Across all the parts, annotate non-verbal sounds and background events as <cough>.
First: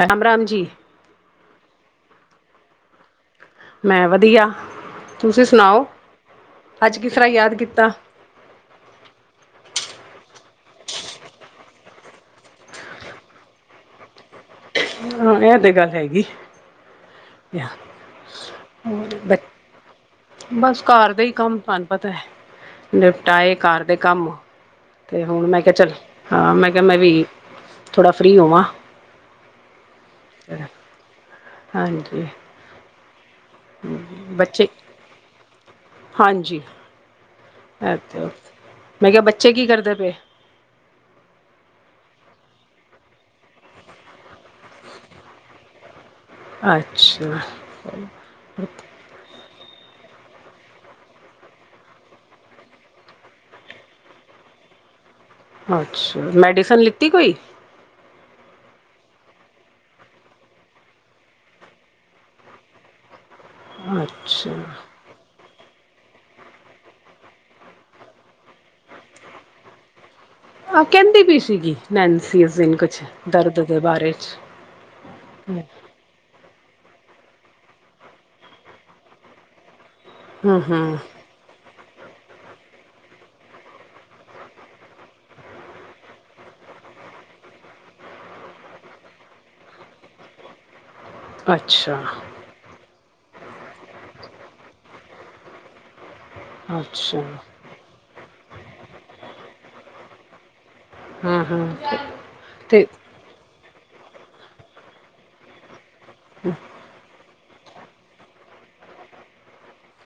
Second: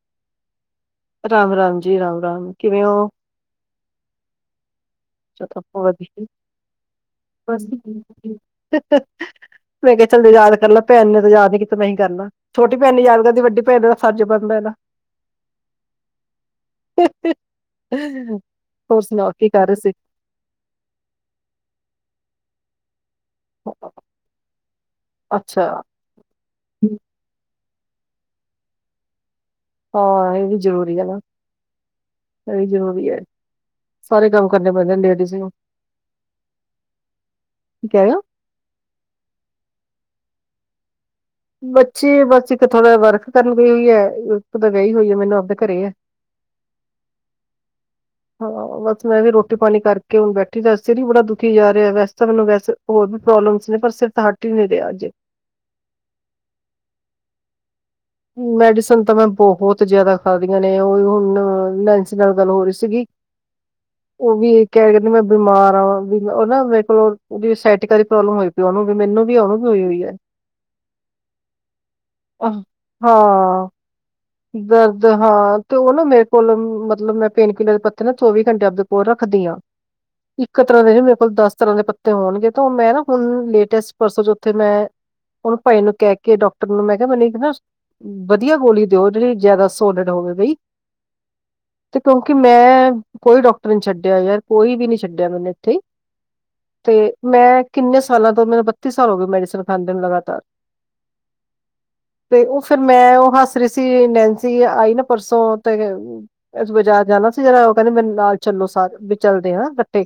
ਰਾਮ-ਰਾਮ ਜੀ। ਰਾਮ-ਰਾਮ ਜੀ, ਰਾਮ-ਰਾਮ, ਕਿਵੇ ਔ? ਮੈਂ ਵਧੀਆ, ਤੁਸੀ ਸੁਣਾਓ? ਵਧੀਆ ਅਜ ਕਿਸ ਰਾਂ ਯਾਦ ਕੀਤਾ? ਮੈ ਕੇਆ ਚਲ ਯਾਦ ਕਰਲਾ, ਭੈਣ ਨੇ ਤੇ ਯਾਦ ਨਈ ਕੀਤਾ, ਮੈਂ ਹੀ ਕਰਲਾ। ਛੋਟੀ ਭੈਣ ਨੀ ਯਾਦ ਕਰਦੀ, ਵਡੀ ਭੈਣ ਦਾ ਫਰਜ਼ ਬਣਦਾ ਏ ਨਾ? ਹਾਂ, ਏਹ ਤੇ ਗੱਲ ਹੈਗੀ। ਹੋਰ? ਕੇਹ ਰਏ ਸੀ ਬਸ ਕਾਰ ਦੇ ਈ ਕੰਮ, ਤੁਆਨੂੰ ਪਤਾ ਹੈ। ਨਿਪਟਾਏ ਕਾਰ ਦੇ ਕੰਮ, ਤੇ ਹੁਣ ਮੈ ਅੱਛਾ ਕਿਹਾ ਚਲ ਹਾਂ, ਮੈਂ ਕੇਆ ਮੈਂ ਵੀ, ਥੋੜਾ ਫ੍ਰਰੀ ਹੋਵਾਂ। ਹਾਂ, ਏਹ ਵੀ ਜ਼ਰੂਰੀ ਏ ਨਾ, ਹਾਂਜੀ ਏਹ ਵੀ ਜ਼ਰੂਰੀ ਐ। ਸਾਰੇ ਕੰਮ ਬੱਚੇ ਕਰਨੇ ਪੈਂਦੇ ਲੇਡੀਜ਼ ਨੂੰ। ਕੀ ਏ ਕਹਿ ਰਹੇ ਤ, ਹੋ ਮੈਂ ਕੇਆ ਬੱਚੇ ਕੀ ਕਰਦੇ ਪਏ? ਬੱਚੇ, ਬਸ ਇਕ ਥੋੜਾ ਰਾ ਵਰਕ ਕਰਨ ਗਈ ਹੋਈ ਐ। ਇਕ ਤਾਂ ਗਈ ਹੋਈ ਹੈ। ਮੈਨੂੰ ਆਪਦੇ ਘਰੇ ਐ। ਅਛਾ। ਹਾਂ। ਮੈ ਵੀ ਰੋਟੀ ਪਾਣੀ ਕਰਕੇ, ਹੁਣ ਬੈਠੀ ਦਾ, ਸਿਰ ਵੀ ਬੜਾ ਦੁਖੀ ਜਾ ਰੇਆ, ਵੈਸ ਤਾਂ ਮੈਨੂੰ ਵੈਸੇ, ਹੋਰ ਵੀ ਪ੍ਰੋਬਲਮਸ ਨੇ, ਪਰ ਸਿਰ ਤਾ ਹ ਹੱਟ ਈ ਨੀ ਰੇਆ ਅੱਜ। ਅਛਾ, ਮੈਡੀਸਨ ਲਿਤੀ ਕੋਈ? ਮੈਡੀਸਨ ਤਾਂ ਮੈਂ ਬੌਹੋਤ ਜਾਦਾ ਖਾਦੀਆਂ ਨੇ, ਉਈ ਹੁਣ ਨੈਨਸੀ ਨਾਲ ਗਲ ਹੋ ਰਈ ਸੀਗੀ। ਔਹ ਅੱਛਾ ਵੀ ਏਹ ਕੇਹ ਨੀ ਮੈਂ ਬਿਮਾਰ ਆ, ਵੀ ਉਹ ਨਾ ਮੇਰੇ ਕੋਲ ਉਅਦੀ ਸੈਟਿਕਾਂ ਦੀ ਪ੍ਰੋਬਲਮ ਹੋਈ ਪਈ ਉਹਨੂੰ, ਵੀ ਮੈਨੂੰ ਵੀ ਉਹਨੂੰ ਹੋਈ-ਹੋਈ ਐ। ਆਹ ਕੇਂਦੀ ਬੀ ਸੀਗੀ, ਨੈਨਸੀ ਉਸ ਅਹ, ਦਿਨ ਕੁਛ। ਦਰਦ ਹਾਂ, ਦੇ ਬਾਰੇ ਚ ਦਰਦ ਹਾਂ ਹੂੰ ਉਹ ਨਾ ਮੇਰੇ ਕੋਲ, ਮਤਲਬ ਮੈ ਪੇਨ ਕਿਲਰ ਪੱਤਾ ਨਾ, ਚੌਵੀ ਘੰਟੇ ਆਪਦੇ ਕੋਲ ਰੱਖਦੀ ਹਾਂ। ਇਕ ਤਰਾ ਦੇ ਹੂੰ ਨੀ, ਮੇਰੇ ਕੋਲ ਦਸ ਤਰਾ ਦੇ ਪੱਤੇ ਹੋਣਗੇ, ਤੋਂ ਮੈ ਨਾ ਹੁਣ, ਲੇਟੈਸ ਪਰਸੋ ਚੋਥ ਤੇ ਮੈ ਔਨੂੰ ਭਾਈ ਨੂੰ ਕੇਹ ਕੇ, ਡੋਕਟਰ ਨੂੰ, ਮੈ ਕੇਆ ਮੈਨੂੰ ਇੱਕ ਨਾ ਵਦੀਆ ਗੋਲੀ ਦਿਓ, ਜਿਅੜੀ ਜਾਅਦਾ ਸੋਲਿਡ ਹੋਵੇ ਬਈ, ਅੱਛਾ ਤੇ ਕਿਉਕਿ ਮੈਂ ਕੋਈ ਡੋਕਟਰ ਨੀ ਛਡਿਆ ਯਾਰ, ਕੋਈ ਵੀ ਨੀ ਛਡਿਆ ਮੈਨੂੰ ਇਥੇ ਤੇ ਅੱਛਾ ਮੈਂ ਕਿਨੇ ਸਾਲਾਂ ਤੋ, ਮੈਨੂੰ ਬੱਤੀ ਸਾਲ ਹੋ ਗਏ ਮੈਡੀਸਨ ਖਾਦੇਆਂ ਨੂੰ ਲਗਾਤਾਰ। ਹੂੰ-ਹੂੰ ਤੇ ਮੈ ਔਹ ਹਸ ਰੀ ਸੀ, ਨੈਨਸੀ ਆਈ ਨਾ ਪਰਸੋਂ, ਤੇ ਬਾਜ਼ਾਰ ਜਾਣਾ ਸੀ ਜਰਾਂ, ਉਹ ਕੇਂਦੀ ਮੇਰੇ ਨਾਲ ਚਲੋ ਸਾਰੇ, ਵੀ ਚਲਦੇ ਆ ਕਠੇ।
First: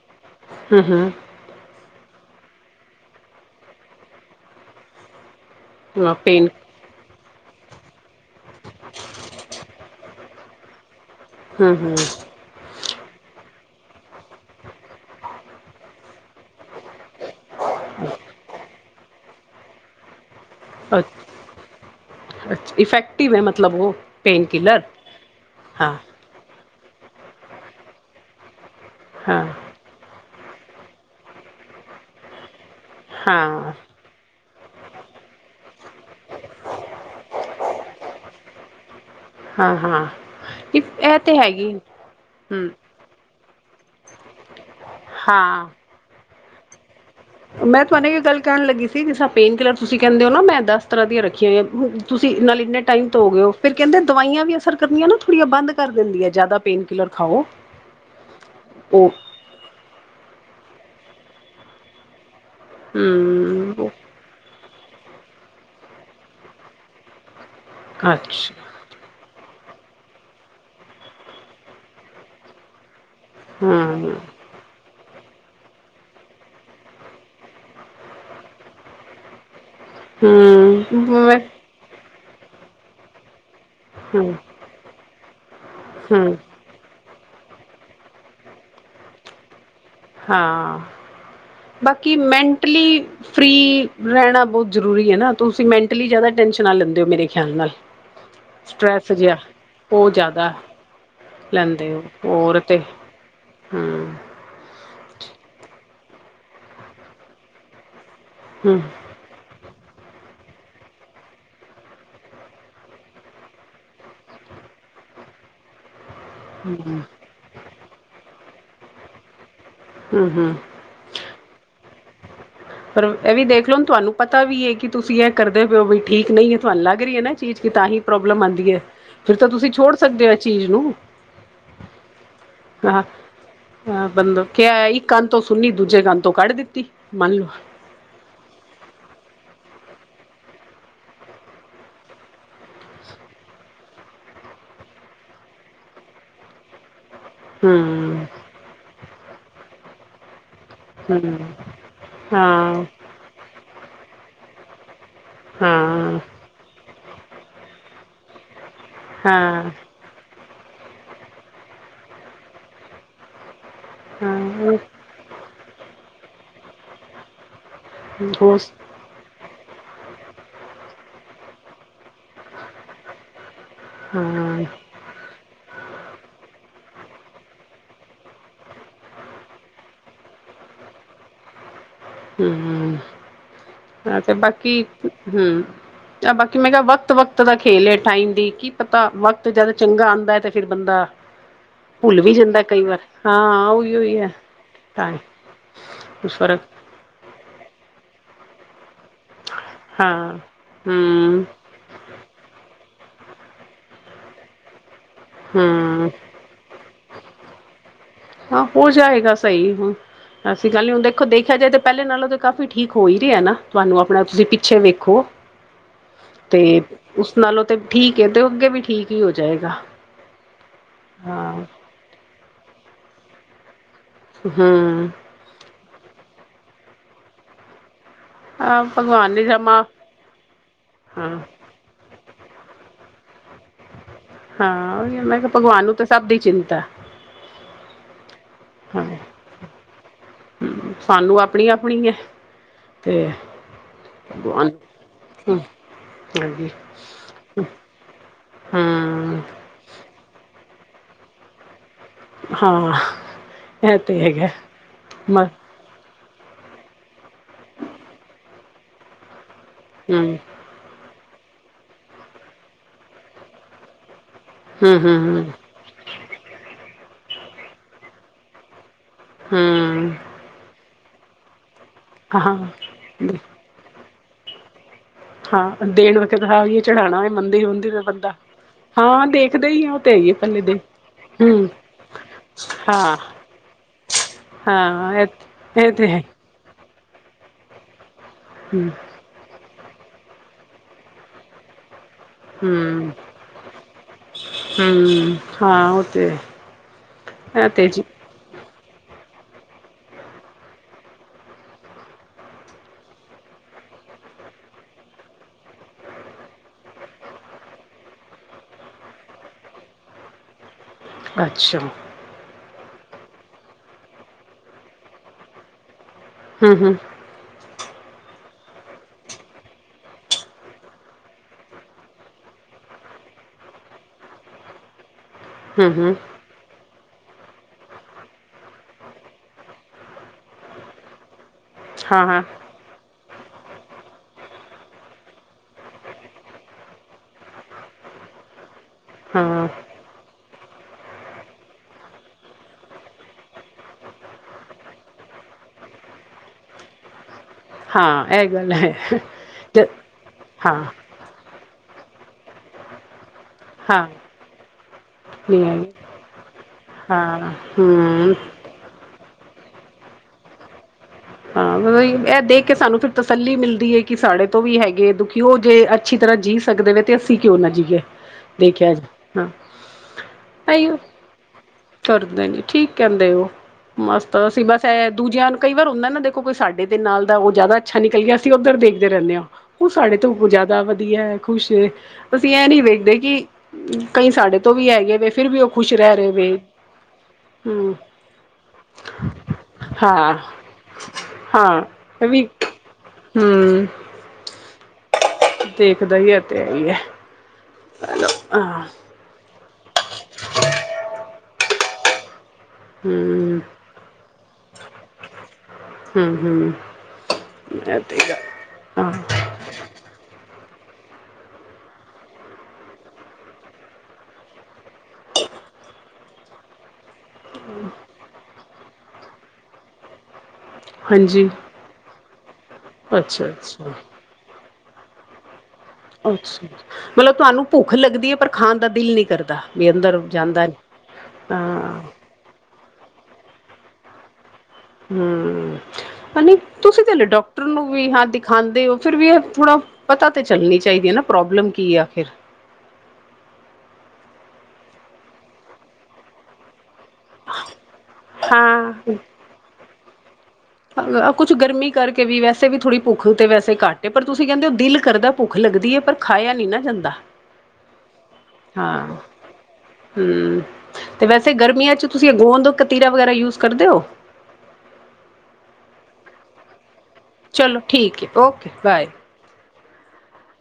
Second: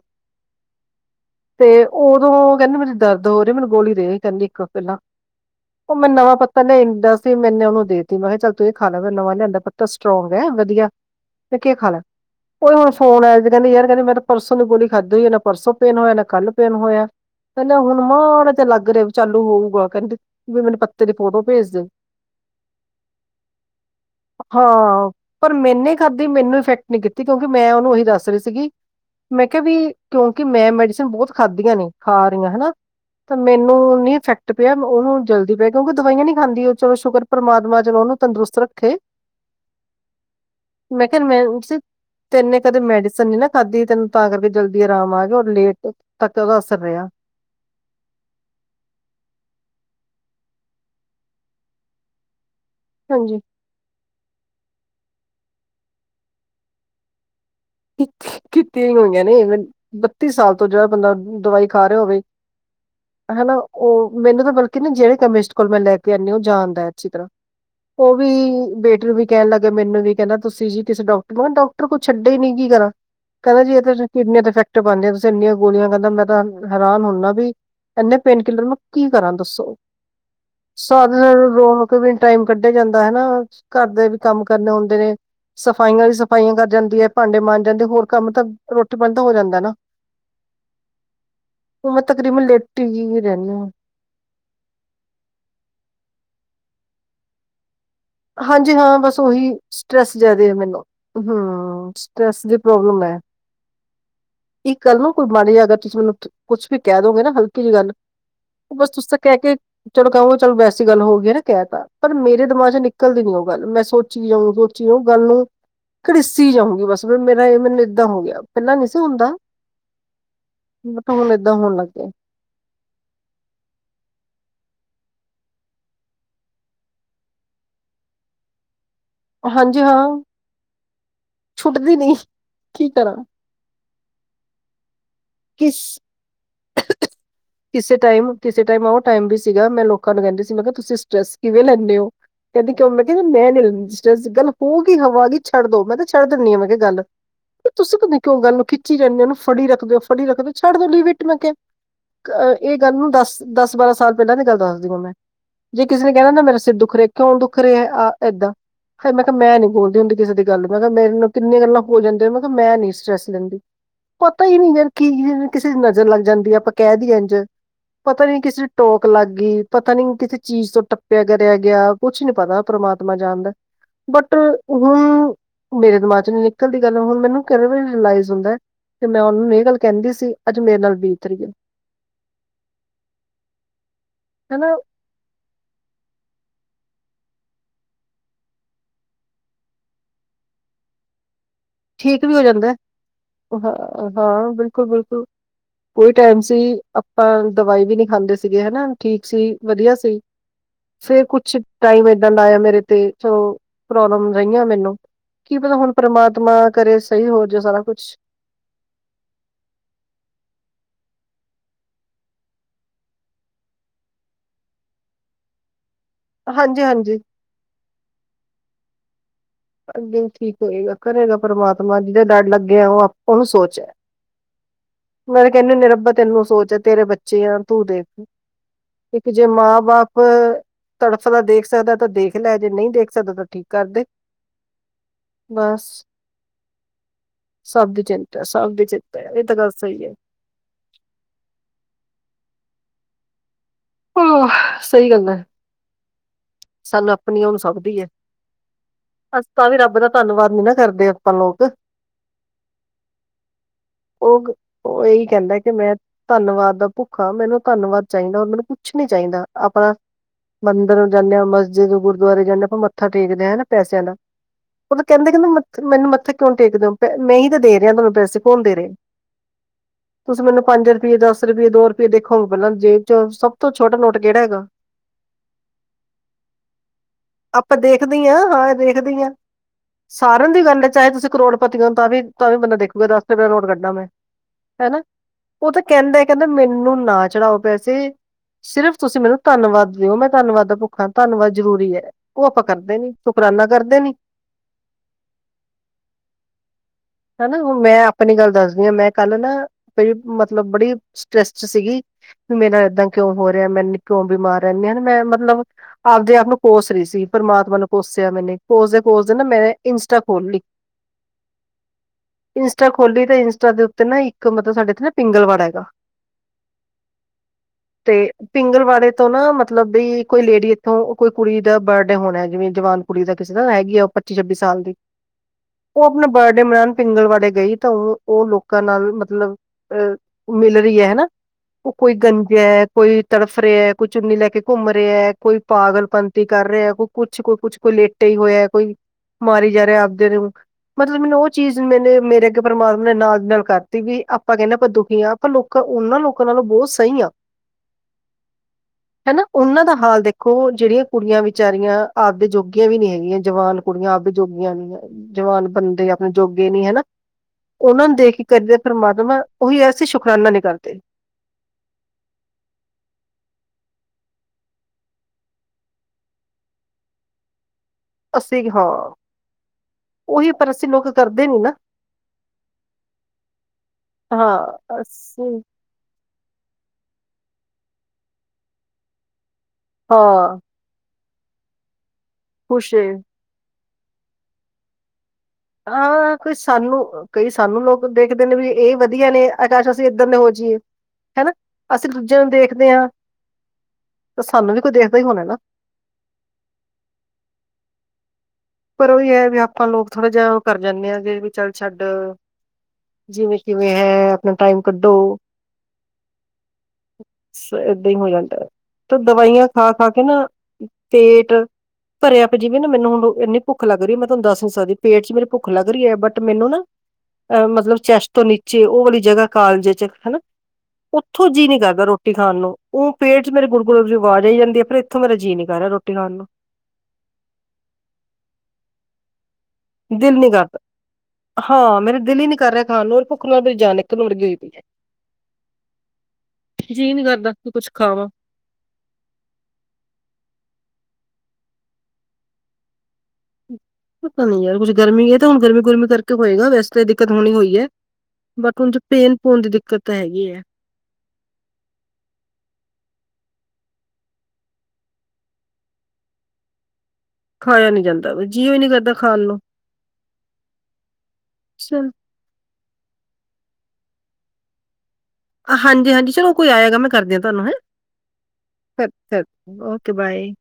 ਹੂੰ-ਹੂੰ। ਤੇ ਉਦੋ ਕੇਂਦੀ, ਮੇਰੀ ਦਰਦ ਹੋ ਰਈ, ਮੈਨੂੰ ਗੋਲੀ ਦੇ, ਕੇਂਦੀ ਇਕ ਪਹਿਲਾਂ। ਔਹ ਮੈ ਨਵਾ ਪੇਨ ਪੱਤਾ ਲੈਣ ਡਾਸ ਫੇਰ ਮੈ ਨਾ ਉਹਨੂੰ ਦੇ ਤੀ, ਮੈ ਕਿਹਾ ਚਲ ਤੂੰ ਇਹ ਖਾ ਲਾ, ਮੈਂ ਨਵਾ ਲਿਆਂਦਾ ਪੱਤਾ, ਸਟਰੋਂਗ ਐ, ਵਧੀਆ। ਤੇ ਕੇ ਹੂੰ ਹੂੰ ਖਾਣਾ ਔਹੋ ਫੋਨ ਆਇਆ ਸੀ, ਕੇਂਦੀ ਯਾਰ ਕੇਂਦੀ ਮੈਂ ਤੇ ਪਰਸੋ ਦੀ ਗੋਲੀ ਖਾਧੀ ਹੋਈ ਏ, ਨਾ ਪਰਸੋ ਪੈਨ ਹੋਇਆ, ਨਾ ਕਲ ਪੇਨ ਹੋਇਆ। ਕੇਂਦੇ ਹੁਣ ਮਾੜਾ ਜੇ ਲਗ ਰੇਆ ਵੀ ਚਾਲੂ ਹੋਊਗਾ, ਕਹਿਦੇ ਵੀ ਮੈਨੂੰ ਪੱਤੇ ਦੀ ਫੋਟੋ ਭੇਜ ਦੇਉ। ਅੱਛ, ਇਫੈਕਟਿਵ ਐ ਮਤਲਬ ਉਹ? ਪੇਨ ਕਿਲਰ ਹਾਂ ਪਰ ਹਾਂ ਮੈਨੇ ਖਾਧ ਦੀ ਮੈਨੂੰ ਇਫੈਕਟ ਨਹੀ ਕੀਤੀ ਕਿਉਕਿ ਮੈ ਉਹਨੂੰ ਉਹੀ ਦਸ ਰਹੀ ਸੀਗੀ ਹਾਂ ਮੈ ਕਿਹਾ ਵੀ ਕਿਉਂਕਿ ਮੈਂ ਮੈਡੀਸਨ ਬਹੁਤ ਖਾਧਆਂ ਨੇ ਖਾ ਰਹੀਆਂ ਹਨਾ ਤੇ ਹਾਂ ਮੈਨੂੰ ਇਫੈਕਟ ਪਿਆ ਉਹਨੂੰ ਜਲਦੀ ਪਿਆ ਕਿਉਂਕਿ ਦਵਾਈਆਂ ਨੀ ਖਾਂਦੀ ਉਹ ਚਲੋ ਸ਼ੁਗਰ ਪਰਮਾਤਾ ਚਲੋ ਉਹਨੂੰ ਤੰਦਰੁਸਤ ਰੱਖੇ ਹਾਂ ਹਾਂ ਮੈਂ ਇਹ ਕਿਹਾ ਤੇ ਮੈਂ ਹੈਗੀ ਤੈਨੇ ਹੂੰ ਕਦੇ ਮੈਡੀਸਨ ਨਾ ਤਦੀ ਤੈਨੂੰ ਤਾਂ ਕਰਕੇ ਜਲਦੀ ਆਰਾਮ ਆ ਜਾਏ ਔਰ ਹਾਂ ਲੇਟ ਤੱਕ ਦੱਸ ਰਿਹਾ। ਮੈਂ ਤੁਆਨੂੰ ਏਈਉ ਗੱਲ ਕੇਣ ਲੱਗੀ ਸੀ, ਜਿਸ ਰਾ ਪੇਨ ਕਿਲਰ ਤੁਸੀਂ ਕੇਂਦੇ ਔ ਨਾ, ਮੈਂ ਦਸ ਤਰ੍ਹਾਂ ਦੀਆਂ ਰੱਖੀਆਂ ਹੋਈਆਂ, ਹੁਣ ਤੁਸੀਂ ਨਾਲ ਇੰ ਟਾਈਮ ਤੋਂ ਔ ਹਾਂਜੀ ਗੇ ਔ, ਫਿਰ ਕਹਿੰਦੇ ਦਵਾਈਆਂ ਵੀ ਅਸਰ ਕਰਨੀਆਂ ਨਾ ਥੋਡੀਆਂ ਬੰਦ ਕਰ ਦੇਂਦੀਆਂ, ਜਾਦਾ ਪੇਨ ਕਿਲਰ ਖਾਓ। ਕੀਤੀਆਂ ਈ ਉਹ ਹੋਈਆਂ ਨੇ, ਬੱਤੀ ਸਾਲ ਤੋਂ ਜੇਅੜਾ ਬੰਦਾ ਦਵਾਈ ਖਾ ਰੇਆ ਹੋਵੇ ਹੂ,,, ਹਨਾ ਉਹ ਮੈਨੂੰ ਤਾਂ ਬਲਕਿ ਨਾ ਜਿਹੜੇ ਕੈਮਿਸਟ ਕੋਲ ਮੈਂ ਲੈ ਕੇ ਆਉਂਦੀ ਉਹ ਜਾਣਦਾ ਅੱਛੀ ਤਰ੍ਹਾਂ ਉਹ ਵੀ ਅੱਛਾ ਬੇਟੇ ਨੂੰ ਵੀ ਕਹਿਣ ਲੱਗੇ ਮੈਨੂੰ ਵੀ ਕਹਿੰਦਾ ਤੁਸੀਂ ਜੀ ਕਿਸੇ ਡਾਕਟਰ ਡਾਕਟਰ ਕੁ ਛੱਡ ਨੀ ਕੀ ਕਰ ਕਹਿੰਦੇ ਜੀ ਹਮ ਇਹ ਕਿਡਨੀਆ ਤੇ ਇਫੈਕਟ ਪਾਉਂਦੀਆਂ ਤੁਸੀਂ ਇੰਨੀਆਂ ਗੋਲੀਆਂ ਕਰਦਾ ਮੈਂ ਤਾਂ ਹੈਰਾਨ ਹੁੰਦਾ ਵੀ ਇਹਨੇ ਪੇਨ ਕਿਲਰ ਕੀ ਕਰਾਂ ਦੱਸੋ ਹੂ,,, ਸਾਧਨ ਰੋ ਕੇ ਵੀ ਟਾਈਮ ਕੱਢਿਆ ਜਾਂਦਾ ਹਨਾ ਘਰ ਦੇ ਵੀ ਹਮ ਕੰਮ ਕਰਨੇ ਆਉਂਦੇ ਨੇ ਸਫਾਈਆਂ ਦੀ ਹਮ ਸਫਾਈਆਂ ਕਰ ਜਾਂਦੀ ਹੈ ਭਾਂਡੇ ਮਾਂਜ ਜਾਂਦੇ ਹੋਰ ਕੰਮ ਤਾਂ ਰੁੱਤ ਬੰਨ ਤਾਂ ਹੋ ਜਾਂਦਾ ਨਾ ਹਾਂ ਹੁਣ ਮੈਂ ਬਾਕੀ ਤਕਰੀਬਨ ਲੇਟੀ ਮੈਂਟਲੀ ਹੀ ਰਹਿੰਨੀ ਆ, ਫਰੀ ਰਹਿਣਾ ਬਹੁਤ ਜ਼ਰੂਰੀ ਹੈ ਨਾ ਤੁਸੀਂ ਮੈਂਟਲੀ ਜ਼ਿਆਦਾ ਟੈਨਸ਼ਨ ਲੈਂਦੇ ਹੋ ਮੇਰੇ ਖਿਆਲ ਨਾਲ ਹਾਂਜੀ ਹਾਂ ਸਟਰ੍ਰੈਸ ਬਸ ਜਿਹਾ ਉਹੀ ਉਹ ਸਟਰ੍ਰੈਸ ਜ਼ਿਆਦੇ ਜ਼ਿਆਦਾ ਹੈ ਮੈਨੂੰ ਹੂ ਸਟਰ੍ਰੈਸ ਦੀ ਪ੍ਰੋਬਲਮ ਹੈ। ਹੂ,,, ਇੱਕ ਗੱਲ ਨੂੰ ਕੋਈ ਮਣੀ ਜ ਅਗਰ ਤੁਸੀਂ ਮੈਨੂੰ ਕੁੱਛ ਵੀ ਕਹਿ ਦੋਗੇ ਨਾ ਹਲਕੀ ਜਿਹੀ ਗੱਲ ਹਮ ਬਸ ਤੁਸੀ ਤਾਂ ਕਹਿ ਕੇ ਚਲੋ ਕਹਗੇ ਚਲ ਵੈਸੀ ਗੱਲ ਹੋ ਗਈ ਨਾ ਕਹਿ ਤਾ ਪਰ ਮੇਰੇ ਦਿਮਾਗ ਚ ਨਿੱ ਨਿਕਲਦੀ ਨੀ ਉਹ ਗੱਲ ਮੈਂ ਸੋਚੀ ਜਾਊ ਸੋਚੀ ਜਾਊ ਗੱਲ ਨੂੰ ਘੜੀਸੀ ਜਾਊਗੀ ਬਸ ਮੇਰਾ ਇਹ ਮੈਨੂੰ ਏਦਾਂ ਹੋ ਗਿਆ ਪਹਿਲਾਂ ਨਹੀਂ ਸੀ ਹੁੰਦਾ ਹੂ ਹੂ,,, ਬਟ ਹੁਣ ਏਦਾਂ ਹੋਣ ਲੱਗੇ ਪਰ ਇਹ ਵੀ ਦੇਖ ਲਓ ਤੁਹਾਨੂੰ ਪਤਾ ਵੀ ਹੈ ਕਿ ਤੁਸੀਂ ਇਹ ਕਰਦੇ ਹੋ ਹੋ ਵੀ ਠੀਕ ਨਹੀਂ ਹੈ ਤੁਹਾਨੂੰ ਲੱਗ ਰਹੀ ਹੈ ਨਾ ਚੀਜ਼ ਕਿ ਤਾਂ ਹੀ ਪ੍ਰੋਬਲਮ ਆਂਦੀ ਹੈ। ਫਿਰ ਤਾਂ ਤੁਸੀਂ ਹਾਂਜੀ ਛੋੜ ਹਾਂ ਸਕਦੇ ਹੋ ਇਸ ਚੀਜ਼ ਨੂੰ ਛੁੱਟਦੀ ਨਹੀਂ ਕੀ ਆਹ ਕਰਾਂ ਹਹ ਬੰਦਾ ਕ ਇੱਕ ਕੰਨ ਤੋਂ ਸੁਨੀ ਦੂਜੇ ਕੰਨ ਤੋਂ ਕੱਢ ਦਿੱਤੀ ਮੰਨ ਲਓ ਕਿਸੇੇ ਟਾਈਮ ਕਿਸੇ ਟਾਈਮ ਉਹ ਵੀ ਸੀਗਾ ਮੈਂ ਲੋਕਾਂ ਨੂੰ ਕਹਿੰਦੀ ਸੀ ਮੈਂ ਕਿਹਾ ਤੁਸੀਂ ਸਟੈਸ ਕਿਵੇਂ ਲੈਂਦੇ ਹੋ ਕਹਿੰਦੀ ਕਿਉਂ ਮੈਂ ਕਹਿੰ ਮੈਂ ਹਿਲਦੀ ਗੱਲ ਹੋ ਗਈ ਹਵਾਗੀ ਛੱਡ ਦੋ ਮੈਂ ਤਾਂ ਛੱਡ ਦਿੰਦੀ ਹਾਂ ਮੈਂ ਕਿਹਾ ਗੱਲ ਤੁਸੀਂ ਨ ਹੂੰ ਕਿਉ ਗੱਲ ਖਿੱਚੀ ਰਹਦੇ ਨੂੰ ਫੜੀ ਰੱਖਦੇ ਹੋ ਫੜੀ ਰੱਖਦੇ ਓ ਛੱਡ ਦਿਓ ਮੈਂ ਹੂੰ ਕਿਹਾ ਅ ਇਹ ਹਾਂ ਗੱਲ ਨੂੰ ਦੱਸ ਦਸ ਬਾਰਾਂ ਸਾਲ ਪਹਿਲਾਂ ਨੀ ਗੱਲ ਦੱਸਦੀ ਮੈਂ ਜੇ ਕਿਸੇ ਨੇ ਹਾਂ ਕਹਿਣਾ ਨਾ ਮੇਰਾ ਸਿਰ ਦੁੱਖ ਰੇਖ ਕਿਉਂ ਦੁੱਖ ਰਿਹੇ ਆਹ ਏਦਾਂ ਫਿਰ ਮੈਂ ਕਿਹਾ ਮੈਂ ਨੀ ਹਾਂ ਬੋਲਦੀ ਹੁੰਦੀ ਕਿਸੇ ਦੇ ਗੱਲ ਮੈਂ ਕਿਹਾ ਮੇਰੇ ਨਾਲ ਕਿੰਨੇ ਗੱਲਾਂ ਹੋ ਜਾਂਦੇ ਮੈਂ ਕਿਹਾ ਮੈਂ ਨੀ ਸਟਰੈਸ ਲੈਂਦੀ ਹਾਂ ਪਤਾ ਹੀ ਨੀ ਕੀ ਕਿਸੇ ਦੀ ਨਜ਼ਰ ਲੱਗ ਜਾਂਦੀ ਹੈ ਆਪਾਂ ਕਹਿ ਦਈਏ ਇੰਝ ਪਤਾ ਨੀ ਕਿਸੇ ਦੀ ਹੋਸ ਟੋਕ ਲੱਗ ਗਈ ਪਤਾ ਨੀ ਕਿਸੇ ਚੀਜ਼ ਤੋਂ ਟੱਪਿਆ ਕਰਿਆ ਗਿਆ ਕੁਛ ਨੀ ਪਤਾ ਪ੍ਰਮਾਤਮਾ ਜਾਣ ਦਾ ਬਟ ਹਾਂ ਹੁਣ ਮੇਰੇ ਦਿਮਾਗ ਚ ਨ ਨਿਕਲਦੀ ਗੱਲ ਹੁਣ ਮੈਨੂੰ ਕ ਵੀ ਨ ਰਿਲਾਈਜ਼ ਹੁੰਦਾ ਤੇ ਮੈਂ ਉਹਨਾਂ ਨੂੰ ਇਹ ਗੱਲ ਕਹਿੰਦੀ ਸੀ। ਮੇਰੇ ਨਾਲ ਬੀਤ ਰਹੀਏ ਹੂ ਹਾਂ ਤੇ ਹਨਾ ਬਾਕੀ ਹੂ ਬਾਕੀ ਮੈਂ ਕਿਹਾ ਵਕਤ ਵਕਤ ਦਾ ਖੇਲ ਹੈ ਟਾਈਮ ਦੀ ਕੀ ਪਤਾ ਵਕਤ ਜਦ ਚੰਗਾ ਆਉਂਦਾ ਹੈ ਤਾਂ ਫਿਰ ਬੰਦਾ ਭੁੱਲ ਠੀਕ ਵੀ ਹੋ ਜਾਂਦਾ ਕਈ ਵਾਰ ਹੈ ਹਾਂ ਉਹੀ ਉਹੀ ਹੈ ਹਾਂ ਬਿਲਕੁਲ ਟਾਈਮ ਬਿਲਕੁਲ ਕੋਈ ਕੁਛ ਟਾਈਮ ਸੀ। ਫਰਕ ਆਪਾਂ ਦਵਾਈ ਵੀ ਨਹੀਂ ਖਾਂਦੇ ਸੀਗੇ ਹਨਾ ਠੀਕ ਸੀ ਵਧੀਆ ਹਾਂ ਸੀ ਫਿਰ ਹੂੰ ਕੁਛ ਟਾਈਮ ਏਦਾਂ ਲਾਇਆ ਮੇਰੇ ਤੇ ਚਲੋ ਪ੍ਰੋਬਲਮ ਰਹੀਆਂ ਮੈਨੂੰ ਕੀ ਪਤਾ ਹੁਣ ਹੂੰ ਪਰਮਾਤਮਾ ਪਰਮਾਤਮਾ ਕਰੇ ਸਹੀ ਹੋਰ ਜਾ ਸਾਰਾ ਕੁਛ ਹਾਂ ਹੋ ਜਾਏਗਾ ਸਹੀ ਹੁਣ ਐਸੀ ਗੱਲ ਨਹੀਂ ਹੁਣ ਦੇਖੋ ਦੇਖਿਆ ਜਾਏ ਤਾਂ ਪਹਿਲੇ ਨਾਲੋਂ ਤਾਂ ਕਾਫੀ ਠੀਕ ਹੋ ਹੀ ਰਿਹਾ ਨਾ ਤੁਹਾਨੂੰ ਆਪਣਾ ਤੁਸੀਂ ਪਿੱਛੇ ਵੇਖੋ <inaudible> ਤੇ ਹਾਂਜੀ ਹਾਂਜੀ ਉਸ ਨਾਲੋਂ ਤੇ, ਠੀਕ ਹੈ, ਤੇ ਅੱਗੇ ਵੀ, ਠੀਕ ਹੀ ਹੋ ਜਾਏਗਾ। ਅੱਗੇ ਵੀ, ਠੀਕ ਹੋਏਗਾ। ਕਰੇਗਾ ਹਾਂ ਪ੍ਰਮਾਤਮਾ, ਜਿਹਦੇ ਲੜ ਲੱਗੇ ਆ। ਉਹ ਆਪ ਉਹਨੂੰ ਸੋਚ ਹੈ। ਹੂੰ। ਮੈਂ ਤੇ ਚੈਨੀ ਊਨਹੀਂ ਆ। ਰੱਬਾ ਤੈਨੂੰ ਸੋਚ ਆ, ਤੇਰੇ ਬੱਚੇ ਆ, ਤੂੰ ਦੇਖ। ਹਾਂ ਇੱਕ ਭਗਵਾਨ ਨੇ ਜੇ ਮਾਂ- ਜਮਾ ਬਾਪ ਤੜਫ ਹਾਂ ਦਾ ਦੇਖ ਸਕਦਾ ਤਾਂ ਦੇਖ ਲੈ। ਜੇ ਨਹੀਂ ਦੇਖ ਸਕਦਾ ਤਾਂ, ਠੀਕ ਕਰਦੇ। ਹਾਂ। ਉਹੀ ਨਾ ਮੈਂ ਕਿਹਾ, ਭਗਵਾਨ ਨੂੰ ਤਾਂ, ਸਭ ਦੀ ਚਿੰਤਾ ਐ। ਸਭ ਦੀ ਚਿੰਤਾ ਹੈ, ਸਭ ਦੀ ਹਾਂ ਚਿੰਤਾ ਹੈ। ਇਹ ਤਾਂ ਗੱਲ ਸਹੀ ਹੈ। ਸਾਨੂੰ, ਆਪਣੀ- ਆਪਣੀ ਹੈ। ਤੇ ਆਹ ਹੂੰ, ਸਹੀ ਗੱਲ ਹੈ ਹਾਂਜੀ। ਸਾਨੂੰ ਆਪਣੀ, ਉਹਨੂ ਸਭਦੀ ਦੀ ਹੈ। ਹਮ ਅਸੀ ਤਾਂ ਵੀ ਰੱਬ ਦਾ ਧੰਨਵਾਦ ਨੀ, ਨਾ ਕਰਦੇ। ਆਪਾਂ ਲੋਕ ਹਾਂ ਇਹ ਤੇ ਹੈਗਾ ਉਹ, ਉਹ ਇਹੀ ਮ ਕਹਿੰਦਾ, ਕਿ ਮੈਂ ਧੰਨਵਾਦ ਦਾ ਭੁੱਖਾ। ਮੈਨੂੰ ਧੰਨਵਾਦ ਚਾਹੀਦਾ। ਮੈਨੂੰ ਕੁੱਛ ਨੀ ਚਾਹੀਦਾ। ਆਪਣਾ ਹੂੰ। ਮੰਦਰ ਨੂੰ ਜਾਂਦੇ ਹਾਂ। ਮਸਜਿਦ, ਗੁਰਦੁਆਰੇ ਜਾਂਦੇ ਹਾਂ। ਆਪਾਂ ਮੱਥਾ ਟੇਕਦੇ ਹ ਹਨਾ। ਪੈਸਿਆਂ ਨਾ ਉਹ ਹਮ ਤਾਂ ਕਹਿੰਦੇ, ਹਮ ਕਹਿੰਦੇ ਮੈਨੂੰ ਮੱਥਾ, ਕਿਉਂ ਟੇਕ ਦਿਓ ਔ। ਮੈਂ ਹੀ ਤਾਂ ਦੇ ਰਿਹਾ। ਤੁਹਾਨੂੰ ਪੈਸੇ, ਕੌਣ ਦੇ ਰਹੇ। ਹੂੰ। ਤੁਸੀਂ ਮੈਨੂੰ, ਪੰਜ ਰੁਪਏ, ਦਸ ਰੁਪਏ, ਦੋ ਰੁਪਏ ਦੇੋਖੋਗੇ। ਹਾਂ ਪਹਿਲਾ ਜੇਬ ਚੋ, ਸਭ ਤੋਂ ਛੋਟਾ ਨੋਟ ਕਿਹੜਾ ਹੈਗਾ। ਹਾਂ। ਦੇਣ ਵਕਤ ਤਾਂ, ਹ ਵੀ ਚੜਾਉਣਾ। ਮੰਦਿਰ ਆਪਾਂ ਮੰਦਿਰ ਦਾ ਦੇਖਦੀ ਬੰਦਾ ਹਾਂ, ਹਾਂ ਦੇਖਦੀ ਹਾਂ। ਦੇਖਦਾ ਹੀ ਆ ਉਹ ਤੇ ਆਈਏ ਸਾਰਨ ਪੱਲੇ ਦੀ ਦੇ ਗੱਲ ਹੈ। ਚਾਹੇ ਤੁਸੀਂ ਹਮ ਕਰੋੜਪਤੀ ਹੋ। ਤਾਂ ਵੀ ਤਾਂ ਵੀ ਬੰਦਾ ਦੇਖੂਗਾ। ਹਾਂ ਦਸ ਰੁਪਏ ਦਾ ਨੋਟ ਕੱਢਾ ਮੈਂ। ਹਨਾ ਹਾਂ ਉਹ ਇਹ ਤਾਂ, ਇਹ ਤੇ ਹੈ ਕਹਿੰਦਾ ਕਹਿੰ ਦਾ, ਮੈਨੂੰ ਨਾ ਚੜਾਓ ਪੈਸੇ। ਹੂੰ ਸਿਰਫ ਤੁਸੀਂ ਮੈਨੂੰ ਧੰਨਵਾਦ ਦਿਓ। ਮੈਂ ਧੰਨਵਾਦ ਭ ਹਾਂ, ਧੰਨਵਾਦ ਜ਼ਰੂਰੀ ਹੈ। ਉਹ ਆਪਾਂ, ਕਰਦੇ ਹੂੰ ਨੀ। ਸੁਕਰਾਨਾ ਕਰਦੇ ਨੀ ਹੂੰ ਹਾਂ ਉਹ ਤੇ ਹੈ ਹਨਾ ਇਹ ਤੇ ਮੈਂ ਜੀ ਆਪ ਆਪਣੀ ਗੱਲ ਦੱਸਦੀ ਹਾਂ। ਮੈਂ ਕੱਲ ਨਾ, ਮਤਲਬ ਬੜੀ ਸਟਰ੍ਰੈਸ ਚ ਸੀਗੀ। ਵੀ ਮੇਰਾ ਏਦਾਂ, ਕਿਉ ਹੋ ਰਿਹਾ। ਮੈ ਕਿਉਂ ਬਿਮਾਰ ਰਹਿੰਦੀ, ਹ ਹਨਾ। ਮੈਂ ਮਤਲਬ ਆਪਦੇ, ਆਪ ਨੂੰ, ਕੋਸ ਰਹੀ ਸੀ। ਪਰਮਾਤਮਾ ਨੂੰ ਕੋਸਿਆ ਮੈਨੇ। ਕੋਸ ਦੇ- ਕੋਸਦੇ ਨਾ, ਮੈਂ ਇੰਸਟਾ ਖੋਲ ਲਈ <inaudible> ਅੱਛਾ। ਇੰਸਟਾ ਖੋਲੀ ਤਾਂ, ਇੰਸਟਾ ਦੇ ਉੱਤੇ ਨਾ ਇੱਕ, ਮਤਲਬ ਸਾਡੇ ਇੱਥੇ ਨਾ, ਪਿੰਗਲਵਾੜਾ ਹੈਗਾ। ਹੂੰ- ਹੂੰ। ਤੇ ਪਿੰਗਲਵਾੜੇ, ਤੋਂ ਨਾ ਮਤਲਬ ਵੀ ਕੋਈ ਲੇਡੀ, ਇੱਥੋਂ ਕੋਈ ਕੁੜੀ ਦਾ ਬਰਡੇ ਹੋਣਾ। ਜਿਵੇਂ ਜਵਾਨ ਕੁੜੀ ਦਾ, ਕਿਸੇ ਦਾ ਹੈਗੀ, ਆ ਉਹ ਪੱਚੀ, ਛੱਬੀ ਸਾਲ ਦੀ ਹੂੰ ਉਹ ਹੂੰ ਆਪਣਾ ਬਰਡੇ, ਮਨਾਉਣ ਪਿੰਗਲ ਵਾੜੇ ਗਈ। ਤਾਂ ਉਹ, ਉਹ ਲੋਕਾਂ ਨਾਲ ਮਤਲਬ ਅਹ ਮਿਲ ਰਹੀ ਹੈ, ਨਾ ਉਹ ਕੋਈ, ਹਾਂ ਗੰਜ ਰਿਹਾ ਹੈ। ਕੋਈ ਤੜਫਰੇ ਰਿਹਾ ਹੈ। ਕੋਈ ਚੁੰਨੀ ਲੈ ਕੇ ਘੁੰਮਣ ਰਿਹਾ ਹੈ। ਕੋਈ ਪਾਗਲ ਪੰਥੀ ਕਰ ਰਿਹਾ ਹੈ। ਕੋਈ ਕੁਛ, ਕੋਈ ਕੁਛ ਕੋਈ ਲੇਟੇ ਹੀ ਹੋਇਆ। ਕੋਈ ਹਾਂ ਹਾਂ ਮਾਰੀ ਜਾ ਰਿਆ ਹੈ। ਆਪਦੇ ਨੂ ਮਤਲਬ ਮੈਨੂੰ ਉਹ ਚੀਜ਼, ਮੈਨੇ, ਮੇਰੇ ਅੱਗੇ ਪਰਮਾਤਮ ਨੇ, ਨਾਲ ਦੀ ਨਾਲ ਕਰਤੀ ਵੀ। ਆਪਾਂ ਕਹਿੰਦੇ ਆਪਾਂ ਦੁਖੀ ਆਂ। ਆਪਾਂ ਲੋਕਾਂ। ਉਹਨਾਂ ਲੋਕਾਂ ਨਾਲੋਂ, ਬਹੁਤ ਸਹੀ ਆ। ਹਾਂ। ਇਹ ਗੱਲ ਹੈ। ਹਨਾ ਉਹਨਾਂ ਦਾ ਹਾਲ ਦੇਖੋ। ਹਾਂ ਜਿਹੜੀਆਂ ਕੁੜੀਆਂ ਵਿਚਾਰੀਆਂ, ਆਪਦੇ ਜੋਗੀਆਂ ਵੀ, ਨਹੀਂ ਹੈਗੀਆਂ। ਜਵਾਨ ਹਾਂ ਕੁੜੀਆਂ, ਆਪ ਵੀ ਜੋਗੀਆਂ ਨੀ। ਨਹੀਂ ਜਵਾਨ ਹੈਗੀ ਬੰਦੇ ਆਪਣੇ, ਜੋਗੇ ਨੀ ਹਨਾ। ਹਾਂ ਉਹਨਾਂ ਨੂੰ ਹੂੰ ਦੇਖ ਕੇ ਕਰੀਦੇ। ਪਰਮਾਤਮਾ ਉਹੀ, ਅਸੀ ਸ਼ੁਕਰਾਨਾ ਨੀ ਕਰਦੇ। ਹਾਂ, ਮਤਤਬ ਇਹ ਦੇਖ ਕੇ, ਸਾਨੂੰ ਫੇਰ ਤਸੱਲੀ ਮਿਲਦੀ ਹੈ। ਕਿ ਸਾਡੇ ਤੋਂ ਵੀ, ਹੈਗੇ ਦੁਖੀ। ਹੋ ਜੇ ਅੱਛੀ ਤਰ੍ਹਾਂ ਜੀਅ ਸਕਦੇ ਵੇ, ਤੇ ਅਸੀਂ ਕਿਉਂ ਨਾ ਜੀਏ ਅਸੀਂ ਹਾਂ ਦੇਖਿਆ ਹਾਂ ਉਹੀ ਪਰ ਏ ਅਸੀਂ ਹੀ ਹੋ ਲੋਕ ਕਰਦੇ ਨੀ ਨਾ ਕਰਦੇ ਨੇ, ਠੀਕ ਕਹਿੰਦੇ ਉਹ। ਮਸਤ, ਹਾਂ ਅਸੀਂ ਬਸ ਇਹ ਅਸੀਂ ਦੂਜਿਆਂ ਨੂੰ ਕਹੀ ਹੁੰਦਾ ਨਾ ਦੇਖੋ ਕੋਈ ਸਾਡੇ ਦੇ ਨਾਲ ਦਾ ਉਹ ਜ਼ਿਆਦਾ ਅੱਛਾ ਨਿਕਲ ਗਿਆ, ਅਸੀਂ ਉੱਧਰ ਦੇਖਦੇ ਰਹਿੰਦੇ ਹਾਂ। ਉਹ ਸਾਡੇ ਤੋਂ ਹਾਂ ਜ਼ਿਆਦਾ ਵਧੀਆ ਖੁਸ਼ ਏ, ਅਸੀਂ ਇਹ ਨੀ ਖੁਸ਼ ਏ ਵੇਖਦੇ ਕਿ ਕਈ ਸਾਡੇ, ਤੋਂ ਵੀ ਹੈਗੇ ਨੇ। ਫੇਰ ਵੀ ਖੁਸ਼ ਰਹਿ ਰਹੇ ਆਹ। ਕੋਈ ਵੇ। ਸਾਨੂੰ ਕਈ ਸਾਨੂੰ ਹੂੰ ਲੋਕ ਦੇਖਦੇ ਨੇ ਵੀ ਇਹ ਵਧੀਆ ਨੇ, ਕਾਸ਼ ਅਸੀਂ ਇੱਦਾਂ ਦੇ ਹਾਂ ਹੋ ਜਾਈਏ। ਹੈਨਾ ਹਾਂ ਅਸੀਂ ਇਹ ਦੂਜਿਆਂ ਵੀ ਨੂੰ ਦੇਖਦੇ ਹਾਂ, ਹੂੰ ਤਾਂ ਸਾਨੂੰ ਵੀ ਕੋਈ ਦੇਖਦਾ ਹੀ ਹੋਣਾ ਨਾ। ਦੇਖਦਾ ਹੀ ਹੈ, ਏ ਤੇ ਹੈ ਹੀ ਹੈ। ਹੈਲੋ ਪਰ ਉਹੀ ਹੈ ਵੀ ਆਪਾਂ ਲੋਕ ਥੋੜਾ ਜਿਹਾ ਉਹ ਕਰ ਜਾਂਨੇ ਆ, ਅਗੇ ਵੀ, ਚੱਲ ਛੱਡ ਜਿਵੇਂ ਹੂੰ ਕਿਵੇਂ ਹੈ, ਆਪਣਾ ਟਾਈਮ ਕੱਢੋ। ਹੂੰ ਹੂੰ ਇਹ ਏਦਾਂ ਹੀ ਤੇ ਹੋ ਜਾਂਦਾ, ਗੱਲ ਹਾਂ ਤੇ ਦਵਾਈਆਂ ਖਾ ਖਾ ਕੇ ਨਾ, ਪੇਟ ਭਰਿਆ ਪ ਜਿਵੇਂ ਨਾ ਮੈਨੂੰ ਹੁਣ ਇਨੇ ਭੁੱਖ ਲੱਗ ਰਹੀ ਹੈ ਮੈਂ ਤੁਹਾਨੂੰ ਦੱਸ ਨਹੀਂ ਸਕਦੀ, ਪੇਟ ਚ ਮੇਰੇ ਭੁੱਖ ਲੱਗ ਰਹੀ ਹੈ, ਬੱਟ ਮੈਨੂੰ ਨਾ ਅ ਮੱਤਲਬ ਚੈਸਟ ਤੋਂ ਨੀਚੇ, ਉਹ ਵਾਲੀ ਜਗ੍ਹਾ ਕਾਲਜੇ ਚ ਹੈਨਾ ਉੱਥੋਂ ਹਾਂਜੀ ਜੀਅ ਨੀ ਕਰਦਾ ਰੋਟੀ ਖਾਣ ਨੂੰ, ਉਹ ਪੇਟ ਅੱਛਾ ਚ ਮੇਰੇ ਅੱਛਾ ਗੁੜਗੁੁੜ ਆਵਾਜ ਆ ਜਾਂਦੀ ਹੈ, ਪਰ ਇਥੋਂ ਮੇਰਾ ਜਿਅ ਨਹੀਂ ਕਰਹਾ, ਰੋਟੀ ਖਾਣ ਨੂੰ ਅੱਛਾ, ਮੱਤਲਬ ਤੁਹਾਨੂੰ ਭੁੱਖ ਲੱਗਦੀ ਹੈ ਪਰ ਖਾਣ ਦਾ ਦਿਲ ਨੀ ਕਰਦਾ। ਵੀ ਅੰਦਰ ਦਿਲ ਨੀ ਜਾਂਦਾ ਕਰਦਾ, ਹਾਂ ਮੇਰੇ ਦਿਲ ਹੀ ਨੀ ਕਰ ਰਿਹਾ ਖਾਣ ਨੂੰ, ਭੁੱਖ ਨਾਲ ਮੇਰੀ ਜਾਣ ਨਿਕਲ ਵਰਗੀ ਹੋਈ ਪਈ ਹੈ। ਹਾ ਨੀ, ਤੁਸੀਂ ਜੀਅ ਨੀ ਹਲੇੇ ਕਰਦਾ ਡਾਕਟਰ ਕਿ ਨੂੰ ਕੁੱਛ ਵੀ, ਹਾ ਖਾਵਾਂ ਖਾਂਦੇ ਹੋ, ਫਿਰ ਵੀ ਇਹ ਥੋੜਾ ਪਤਾ ਤਾਂ ਚੱਲਣੀ ਚਾਹੀਦੀ ਹੈ ਨਾ, ਪ੍ਰੋਬਲਮ ਕੀ ਆ ਫਿਰ ਪਤਾ ਨੀ ਯਾਰ ਕੁੱਝ ਗਰਮੀਂ ਹੈ, ਤਾਂ ਹੁਣ ਗਰਮੀਂ ਗੁਰਮੀਂ ਕਰਕੇ ਹੋਏਗਾ ਵੈਸੇ ਤਾਂ ਏ ਦਿੱਕਤ ਹੁਣ ਹੀ ਹੋਈ ਹੈ। ਬੱਟ ਹੁਣ ਹਾਂ ਪੇਨ ਪੂਣ ਦੀ ਦਿੱਕਤ ਤਾਂ ਹੈਗੀ ਹੈ। ਹ ਕੁੱਛ ਗਰਮੀ ਕਰਕੇ ਵੀ, ਵੈਸੇ ਵੀ ਥੋੜ੍ਹੀ ਭੁੱਖ ਤੇ ਵੈਸੇ ਘੱਟ ਏ, ਪਰ ਤੁਸੀਂ ਕਹਿੰਦੇ ਹੋ, ਦਿਲ ਕਰਦਾ ਭੁੱਖ ਲੱਗਦੀ ਹੈ, ਪਰ ਖਾਇਆ ਨੀ ਨਾ ਜਾਂਦਾ। ਖਾਇਆ ਨੀ ਜਾਂਦਾ ਜੀਓ ਹੀ ਨੀ ਹਾਂ, ਕਰਦਾ ਖਾਣ ਨੂੰ ਹੁ, ਤੇ ਵੈਸੇ ਗਰਮੀਆਂ ਚੱ ਚਲ ਤੁਸੀਂ ਤੁਸੀਂ ਗੋੋਂਦ ਕਤੀਰਾ ਵਗੈਰਾ ਯੂਜ ਕਰਦੇ ਹੋ। ਹਾਂਜੀ ਹਾਂਜੀ ਚਲੋ ਕੋਈ ਆਇਆ ਹੈਗਾ, ਮੈਂ ਕਰਦੀ ਆਂ। ਚਲੋ ਠੀਕ ਹੈ, ਔਕੇ ਬਾਏ। Okay bye